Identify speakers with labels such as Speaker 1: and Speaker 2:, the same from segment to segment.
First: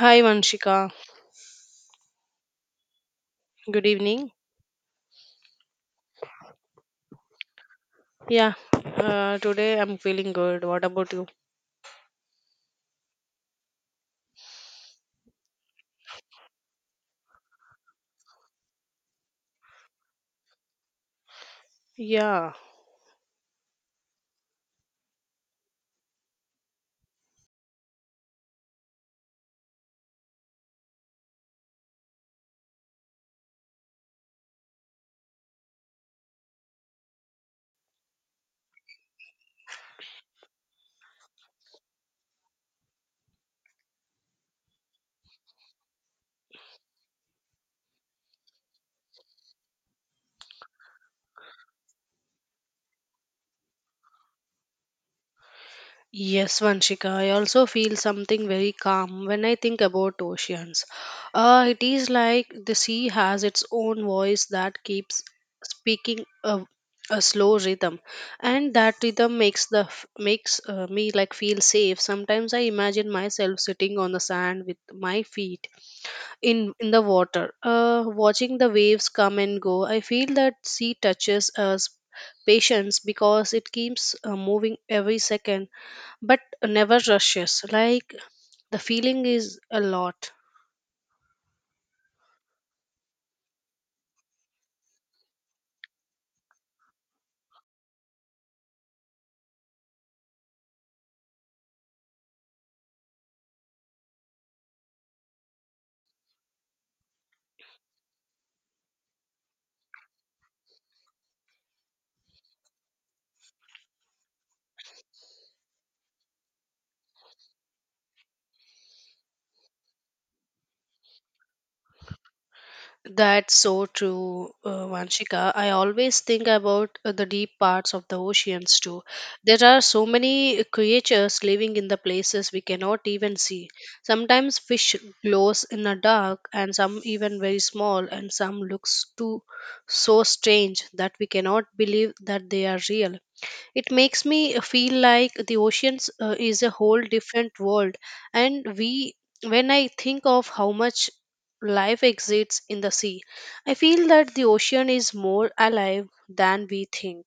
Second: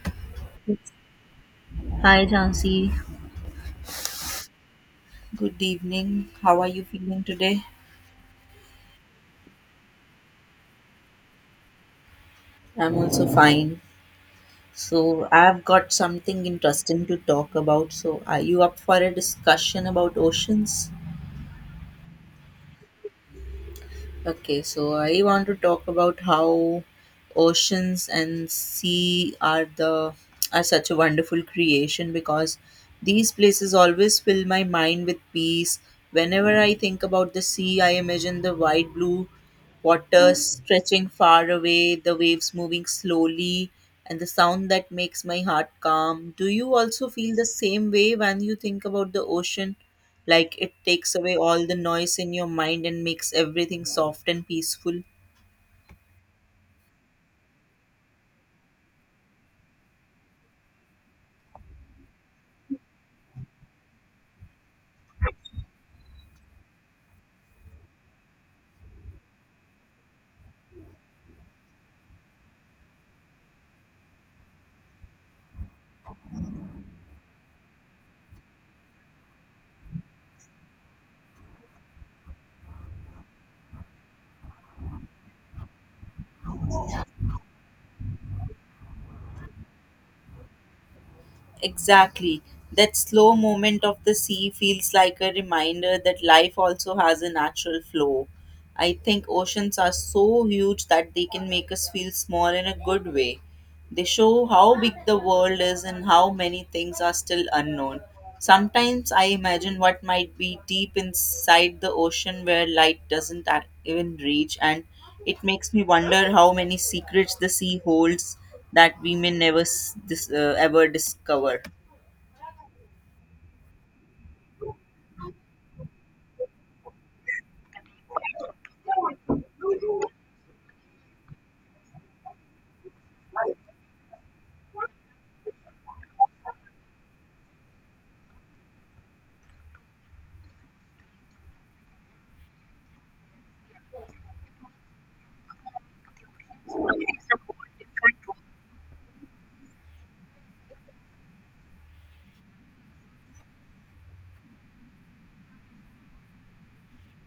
Speaker 1: Hi Vanshika,
Speaker 2: Hi, Jansi.
Speaker 1: good evening.
Speaker 2: Good evening. How are you feeling today?
Speaker 1: Yeah, today I'm feeling good. What about you?
Speaker 2: I'm also fine. So, I've got something interesting to talk about. So, are you up for a discussion about oceans?
Speaker 1: Yeah,
Speaker 2: Okay, so I want to talk about how oceans and sea are the are such a wonderful creation because these places always fill my mind with peace. Whenever I think about the sea, I imagine the wide blue water stretching far away, the waves moving slowly, and the sound that makes my heart calm. Do you also feel the same way when you think about the ocean? Like it takes away all the noise in your mind and makes everything soft and peaceful.
Speaker 1: Yes Vanshika, I also feel something very calm when I think about oceans. It is like the sea has its own voice that keeps speaking a slow rhythm, and that rhythm makes makes me like feel safe. Sometimes I imagine myself sitting on the sand with my feet in the water watching the waves come and go. I feel that sea touches us patience because it keeps moving every second, but never rushes, like the feeling is a lot.
Speaker 2: Exactly. That slow movement of the sea feels like a reminder that life also has a natural flow. I think oceans are so huge that they can make us feel small in a good way. They show how big the world is and how many things are still unknown. Sometimes I imagine what might be deep inside the ocean where light doesn't even reach, and it makes me wonder how many secrets the sea holds that we may never s- dis- ever discover.
Speaker 1: That's so true, Vanshika. I always think about the deep parts of the oceans too. There are so many creatures living in the places we cannot even see. Sometimes fish glows in the dark, and some even very small, and some looks too so strange that we cannot believe that they are real. It makes me feel like the oceans is a whole different world, and we, when I think of how much life exists in the sea, I feel that the ocean is more alive than we think.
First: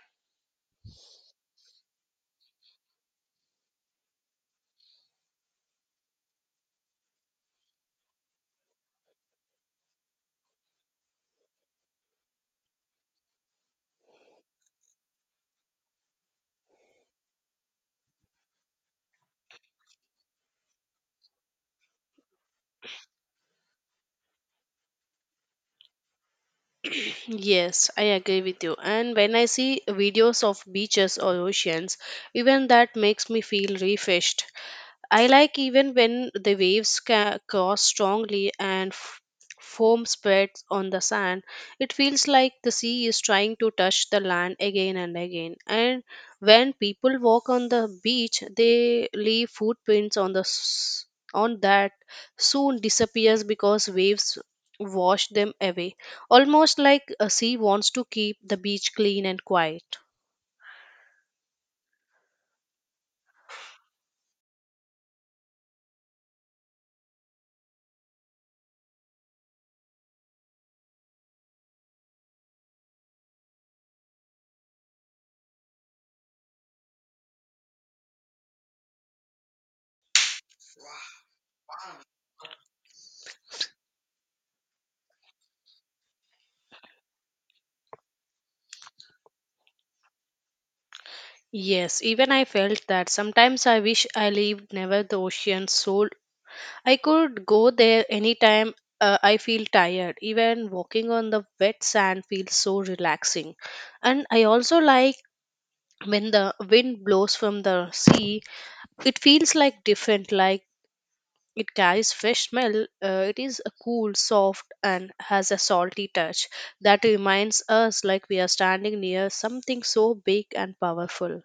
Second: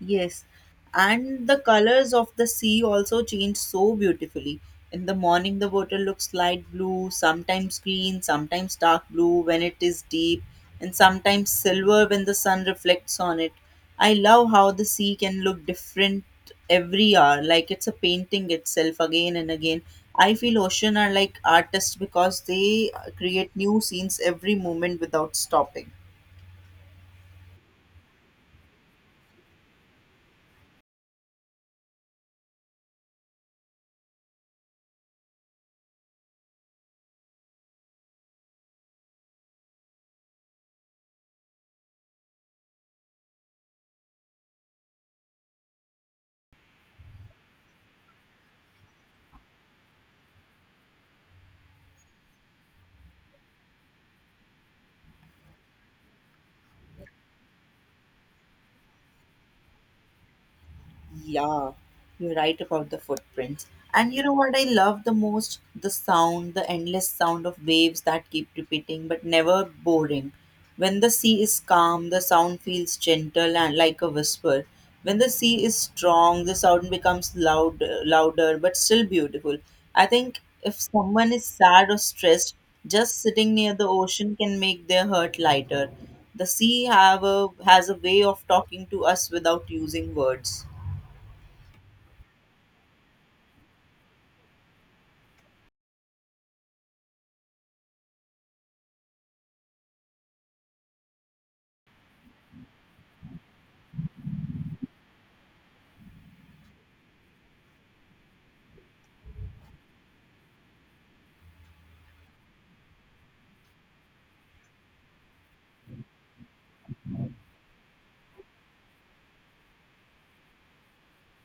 Speaker 2: Yes, and the colors of the sea also change so beautifully. In the morning, the water looks light blue, sometimes green, sometimes dark blue when it is deep, and sometimes silver when the sun reflects on it. I love how the sea can look different every hour, like it's a painting itself again and again. I feel ocean are like artists because they create new scenes every moment without stopping.
Speaker 1: Yes, I agree with you. And when I see videos of beaches or oceans, even that makes me feel refreshed. I like even when the waves cross strongly and foam spreads on the sand. It feels like the sea is trying to touch the land again and again. And when people walk on the beach, they leave footprints on on that soon disappears because waves wash them away. Almost like a sea wants to keep the beach clean and quiet.
Speaker 2: Yeah, you're right about the footprints. And you know what I love the most? The sound, the endless sound of waves that keep repeating but never boring. When the sea is calm, the sound feels gentle and like a whisper. When the sea is strong, the sound becomes loud, louder but still beautiful. I think if someone is sad or stressed, just sitting near the ocean can make their hurt lighter. The sea has a way of talking to us without using words.
Speaker 1: Yes, even I felt that. Sometimes I wish I lived never the ocean so I could go there anytime I feel tired. Even walking on the wet sand feels so relaxing. And I also like when the wind blows from the sea, it feels like different, like it carries fresh smell. It is a cool, soft, and has a salty touch that reminds us like we are standing near something so big and powerful.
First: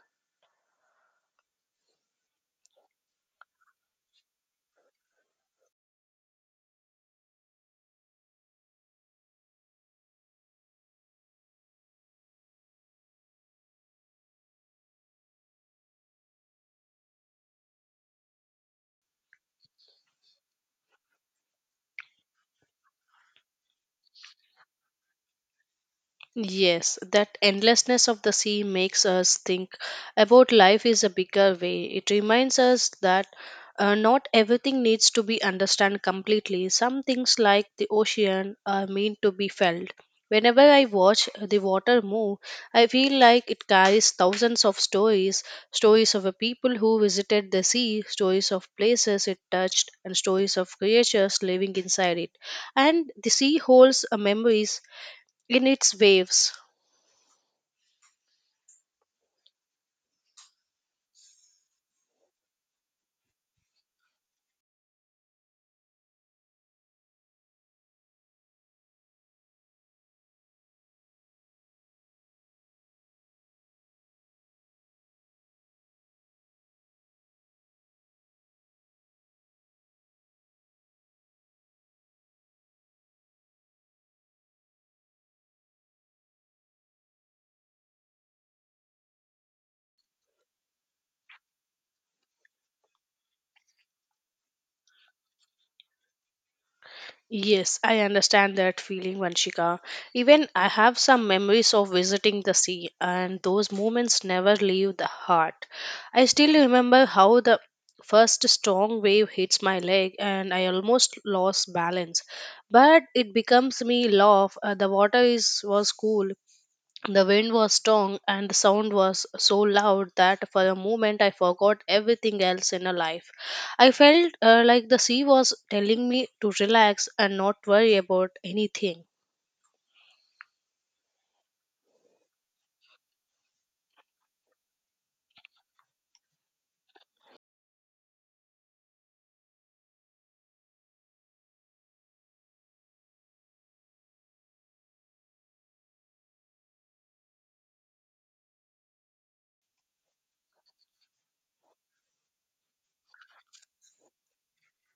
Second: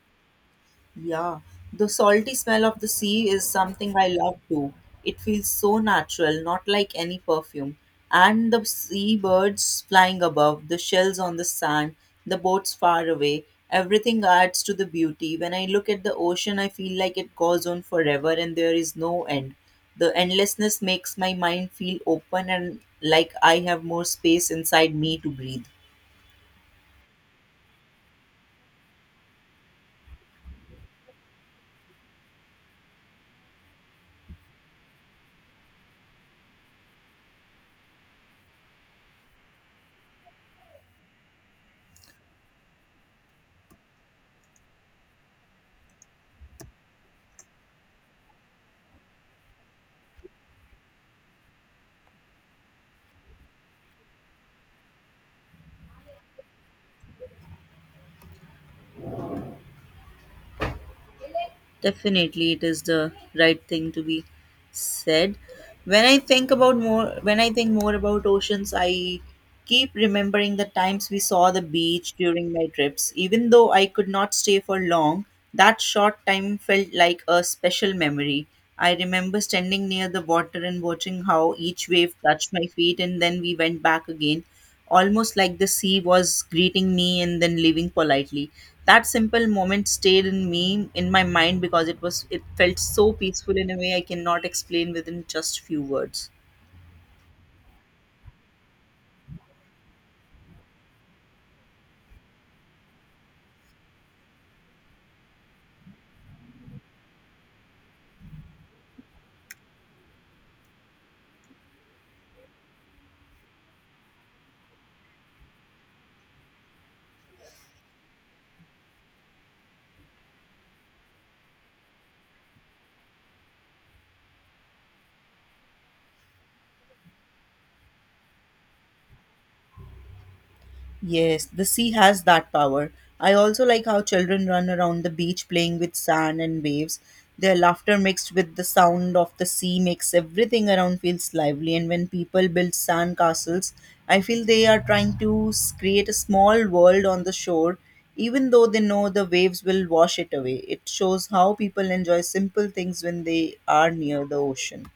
Speaker 2: Yeah, the salty smell of the sea is something I love too. It feels so natural, not like any perfume. And the seabirds flying above, the shells on the sand, the boats far away, everything adds to the beauty. When I look at the ocean, I feel like it goes on forever and there is no end. The endlessness makes my mind feel open and like I have more space inside me to breathe.
Speaker 1: Yes, that endlessness of the sea makes us think about life is a bigger way. It reminds us that not everything needs to be understood completely. Some things, like the ocean, are meant to be felt. Whenever I watch the water move, I feel like it carries thousands of stories, stories of a people who visited the sea, stories of places it touched, and stories of creatures living inside it. And the sea holds memories in its waves.
Speaker 2: Definitely, it is the right thing to be said. When I think more about oceans, I keep remembering the times we saw the beach during my trips. Even though I could not stay for long, that short time felt like a special memory. I remember standing near the water and watching how each wave touched my feet, and then we went back again, almost like the sea was greeting me and then leaving politely. That simple moment stayed in my mind, because it felt so peaceful in a way I cannot explain within just few words.
Speaker 1: Yes, I understand that feeling, Vanshika. Even I have some memories of visiting the sea, and those moments never leave the heart. I still remember how the first strong wave hits my leg and I almost lost balance. But it becomes me laugh. The water is was cool, the wind was strong and the sound was so loud that for a moment I forgot everything else in a life. I felt like the sea was telling me to relax and not worry about anything.
Speaker 2: Yes, the sea has that power. I also like how children run around the beach playing with sand and waves. Their laughter mixed with the sound of the sea makes everything around feels lively. And when people build sand castles, I feel they are trying to create a small world on the shore, even though they know the waves will wash it away. It shows how people enjoy simple things when they are near the ocean.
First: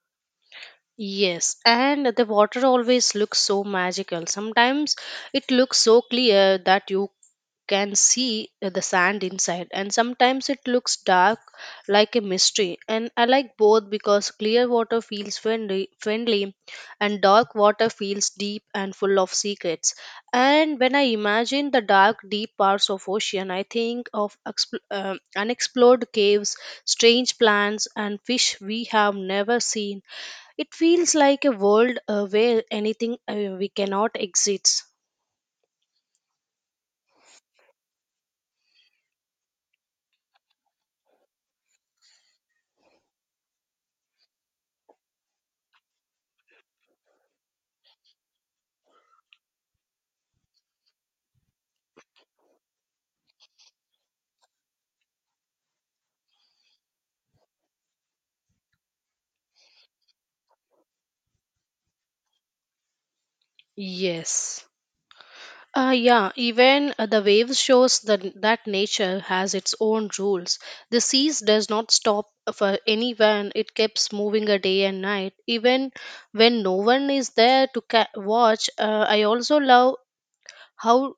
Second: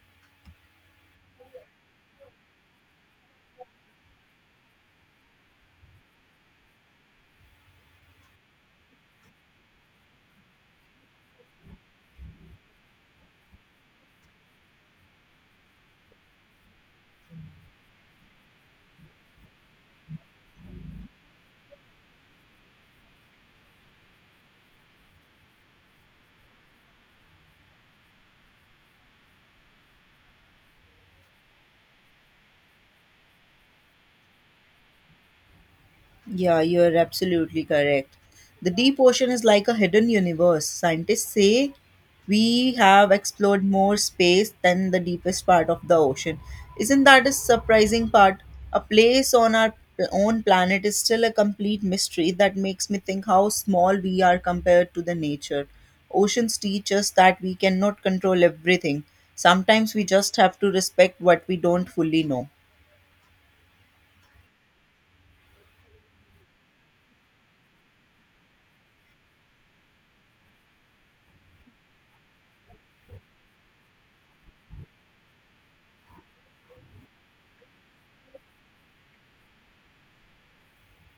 Speaker 1: Yes, and the water always looks so magical. Sometimes it looks so clear that you can see the sand inside, and sometimes it looks dark like a mystery. And I like both because clear water feels friendly and dark water feels deep and full of secrets. And when I imagine the dark, deep parts of ocean, I think of unexplored caves, strange plants, and fish we have never seen. It feels like a world where anything we cannot exist.
Speaker 2: Yeah, you're absolutely correct. The deep ocean is like a hidden universe. Scientists say we have explored more space than the deepest part of the ocean. Isn't that a surprising part? A place on our own planet is still a complete mystery that makes me think how small we are compared to the nature. Oceans teach us that we cannot control everything. Sometimes we just have to respect what we don't fully know.
Speaker 1: Yes. Yeah, even the waves shows that nature has its own rules. The seas does not stop for anyone. It keeps moving a day and night, even when no one is there to watch. I also love how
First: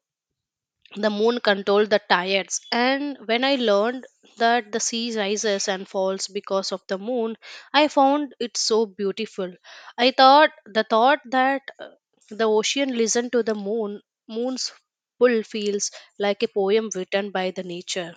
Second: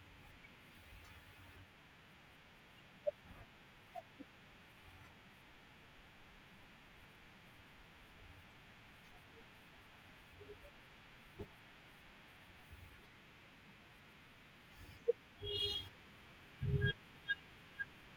Speaker 1: the moon controlled the tides. And when I learned that the sea rises and falls because of the moon, I found it so beautiful. I thought that the ocean listened to the moon's pull feels like a poem written by the nature.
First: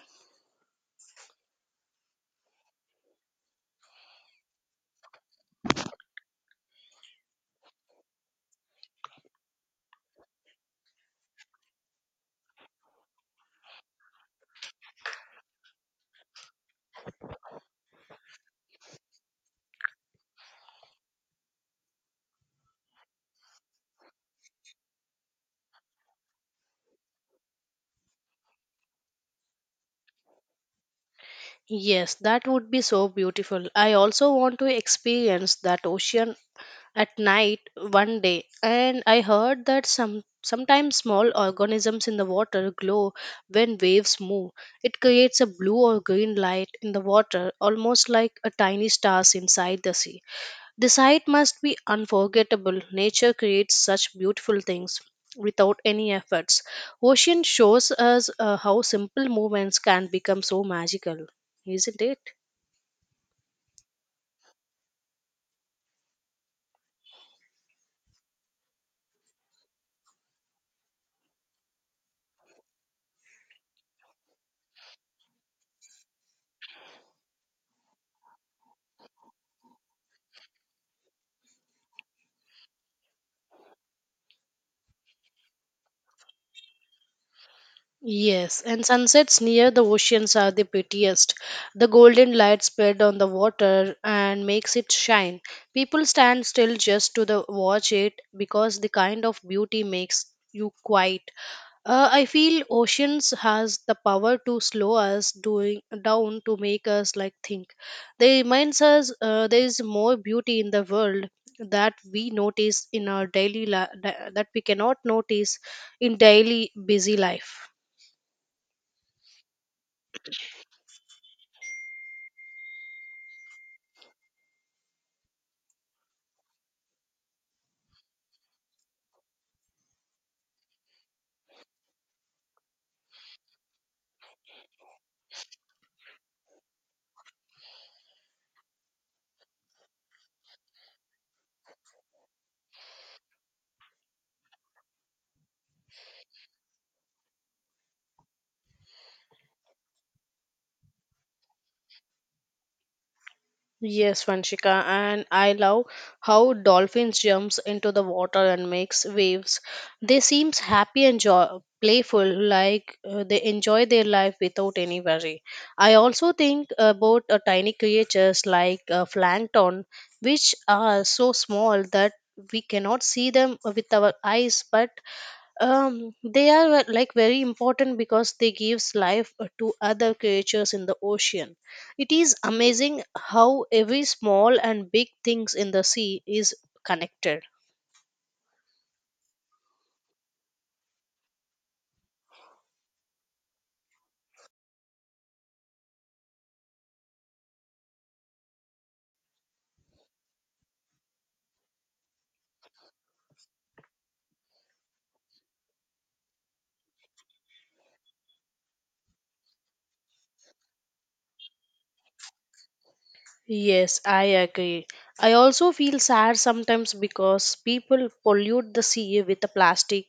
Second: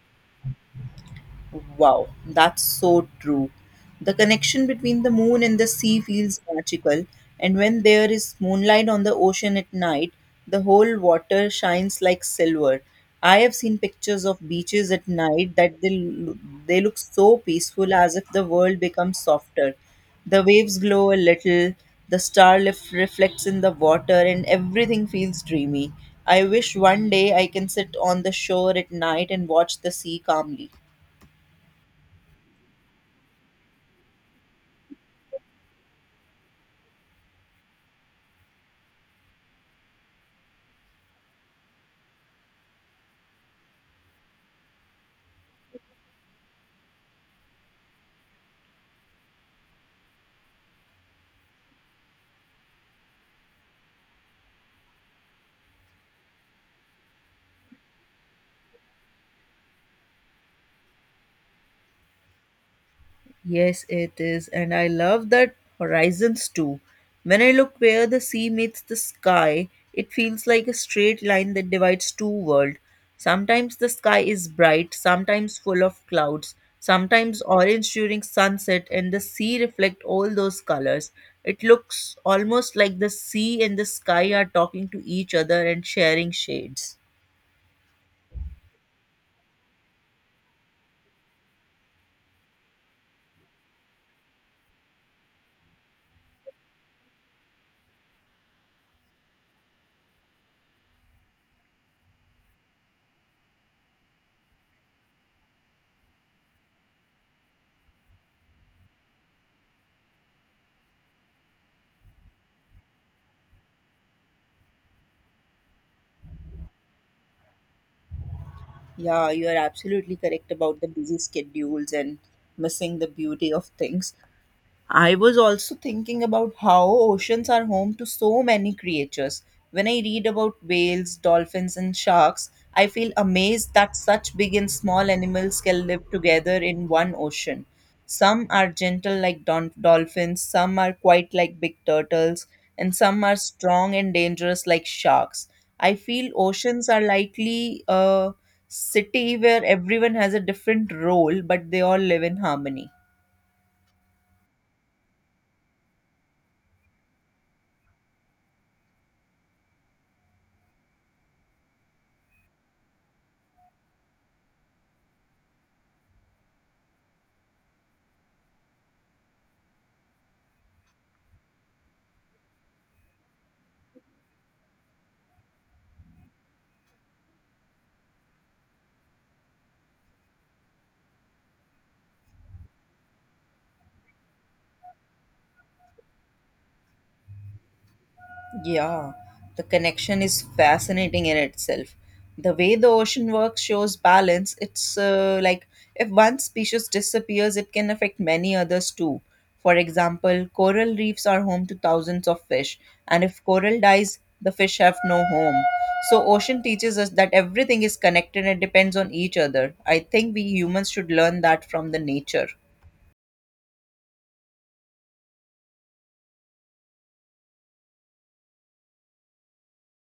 Speaker 2: Wow, that's so true. The connection between the moon and the sea feels magical, and when there is moonlight on the ocean at night, the whole water shines like silver. I have seen pictures of beaches at night that they look so peaceful as if the world becomes softer. The waves glow a little, the starlight reflects in the water, and everything feels dreamy. I wish one day I can sit on the shore at night and watch the sea calmly.
Speaker 1: Yes, that would be so beautiful. I also want to experience that ocean at night one day. And I heard that sometimes small organisms in the water glow when waves move. It creates a blue or green light in the water, almost like a tiny stars inside the sea. The sight must be unforgettable. Nature creates such beautiful things without any efforts. Ocean shows us how simple movements can become so magical, isn't it?
Speaker 2: Yes, it is. And I love that horizons too. When I look where the sea meets the sky, it feels like a straight line that divides two worlds. Sometimes the sky is bright, sometimes full of clouds, sometimes orange during sunset, and the sea reflect all those colors. It looks almost like the sea and the sky are talking to each other and sharing shades.
Speaker 1: Yes, and sunsets near the oceans are the prettiest. The golden light spread on the water and makes it shine. People stand still just to the watch it because the kind of beauty makes you quiet. I feel oceans has the power to slow us doing down to make us like think. They reminds us there is more beauty in the world that we cannot notice in daily busy life.
Speaker 2: Yeah, you are absolutely correct about the busy schedules and missing the beauty of things. I was also thinking about how oceans are home to so many creatures. When I read about whales, dolphins, and sharks, I feel amazed that such big and small animals can live together in one ocean. Some are gentle like dolphins, some are quite like big turtles, and some are strong and dangerous like sharks. I feel oceans are likely a city where everyone has a different role, but they all live in harmony.
Speaker 1: Yes, Vanshika, and I love how dolphins jumps into the water and makes waves. They seems happy and playful, like they enjoy their life without any worry. I also think about tiny creatures like plankton, which are so small that we cannot see them with our eyes, but they are like very important because they gives life to other creatures in the ocean. It is amazing how every small and big things in the sea is connected.
Speaker 2: Yeah, the connection is fascinating in itself. The way the ocean works shows balance. It's like if one species disappears, it can affect many others too. For example, coral reefs are home to thousands of fish, and if coral dies, the fish have no home. So, ocean teaches us that everything is connected and depends on each other. I think we humans should learn that from the nature.
Speaker 1: Yes, I agree. I also feel sad sometimes because people pollute the sea with the plastic,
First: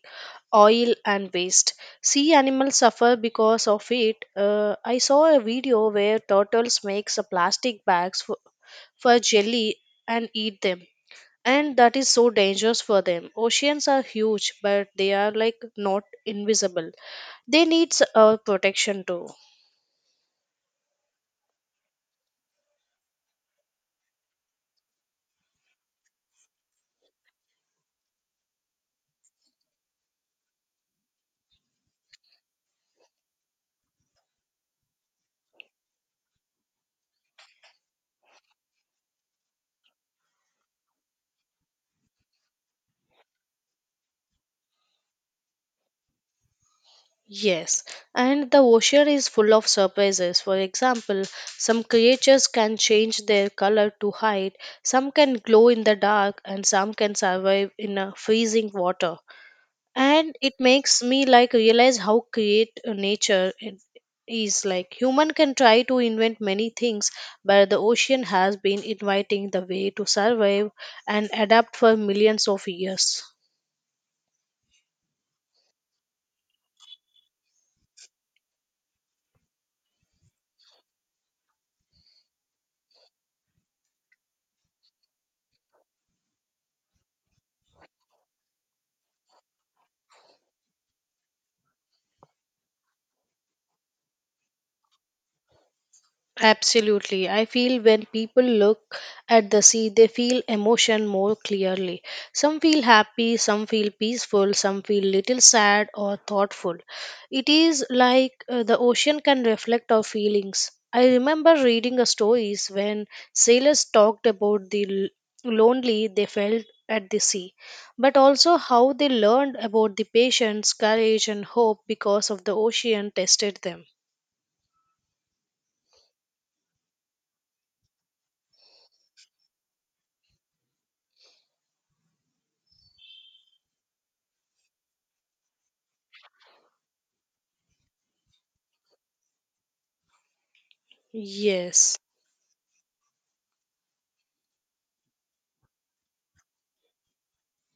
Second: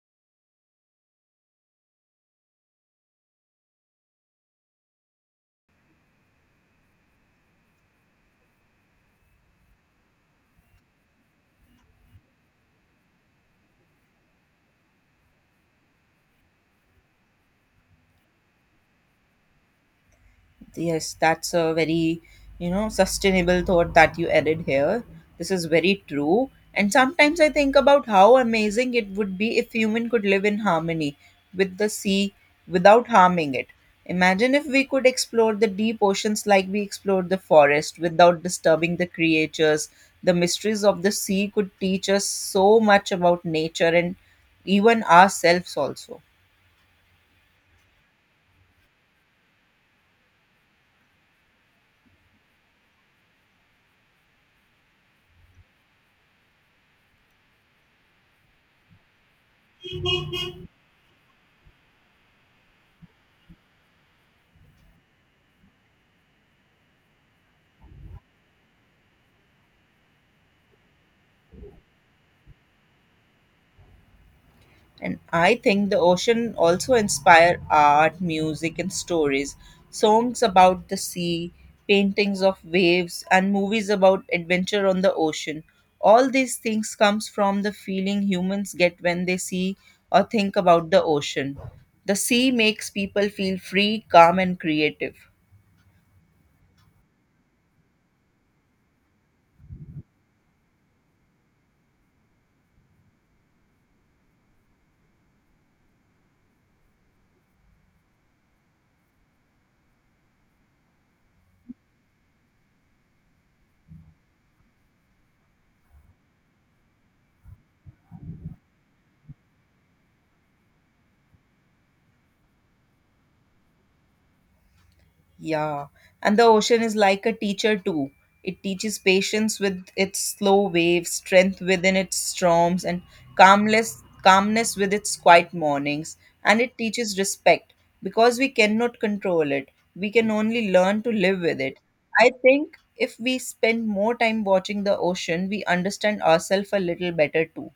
Speaker 1: oil and waste. Sea animals suffer because of it. I saw a video where turtles makes a plastic bags for jelly and eat them, and that is so dangerous for them. Oceans are huge, but they are like not invisible. They need our protection too.
Speaker 2: Yes, that's a very, you know, sustainable thought that you added here. This is very true. And sometimes I think about how amazing it would be if human could live in harmony with the sea without harming it. Imagine if we could explore the deep oceans like we explored the forest without disturbing the creatures. The mysteries of the sea could teach us so much about nature and even ourselves also.
Speaker 1: Yes, and the ocean is full of surprises. For example, some creatures can change their color to hide, some can glow in the dark, and some can survive in a freezing water. And it makes me like realize how create nature is like human can try to invent many things, but the ocean has been inviting the way to survive and adapt for millions of years.
Speaker 2: And I think the ocean also inspire art, music, and stories. Songs about the sea, paintings of waves, and movies about adventure on the ocean. All these things comes from the feeling humans get when they see or think about the ocean. The sea makes people feel free, calm, and creative.
Speaker 1: Absolutely. I feel when people look at the sea, they feel emotion more clearly. Some feel happy, some feel peaceful, some feel little sad or thoughtful. It is like the ocean can reflect our feelings. I remember reading a stories when sailors talked about the lonely they felt at the sea, but also how they learned about the patience, courage, and hope because of the ocean tested them.
Speaker 2: Yeah, and the ocean is like a teacher too. It teaches patience with its slow waves, strength within its storms, and calmness with its quiet mornings. And it teaches respect because we cannot control it. We can only learn to live with it.
Speaker 1: Yes.
Speaker 2: I think if we spend more time watching the ocean, we understand ourselves a little better too.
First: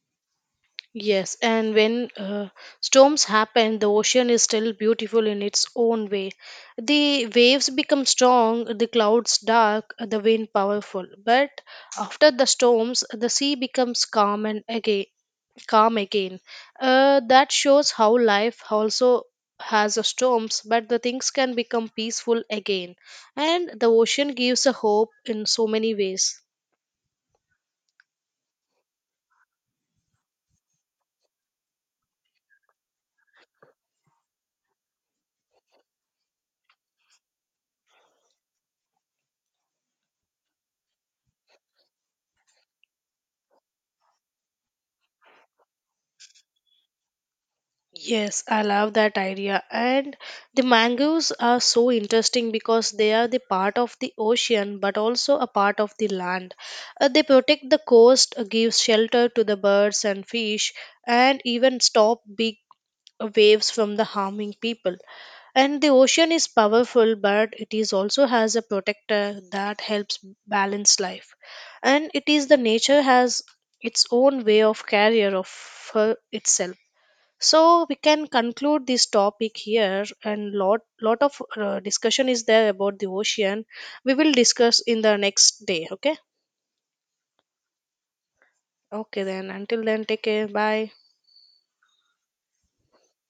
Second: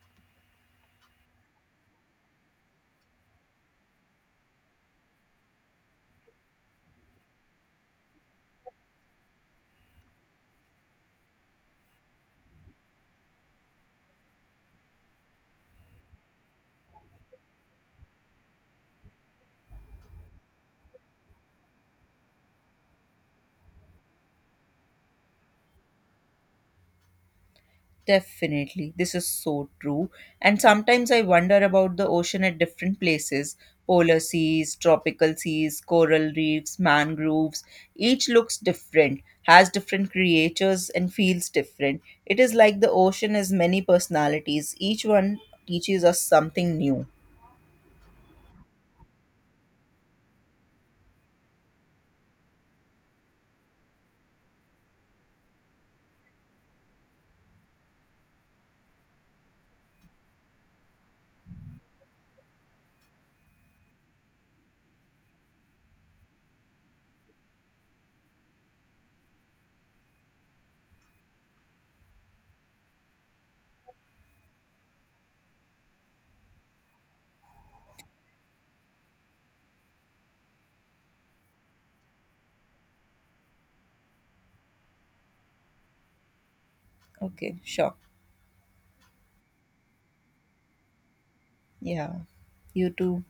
Speaker 1: Yes, and when storms happen, the ocean is still beautiful in its own way. The waves become strong, the clouds dark, the wind powerful. But after the storms, the sea becomes calm and again calm again. That shows how life also has a storms, but the things can become peaceful again. And the ocean gives a hope in so many ways.
Speaker 2: Definitely. This is so true. And sometimes I wonder about the ocean at different places polar seas, tropical seas, coral reefs, mangroves. Each looks different, has different creatures, and feels different. It is like the ocean has many personalities. Each one teaches us something new.
Speaker 1: Yes, I love that idea. And the mangoes are so interesting because they are the part of the ocean but also a part of the land. They protect the coast, give shelter to the birds and fish, and even stop big waves from the harming people. And the ocean is powerful, but it is also has a protector that helps balance life. And it is the nature has its own way of carrier of her itself. So we can conclude this topic here, and lot of discussion is there about the ocean. We will discuss in the next day, okay?
Speaker 2: Okay, sure.
Speaker 1: Okay, then until then, take care, bye.
Speaker 2: Yeah. You too.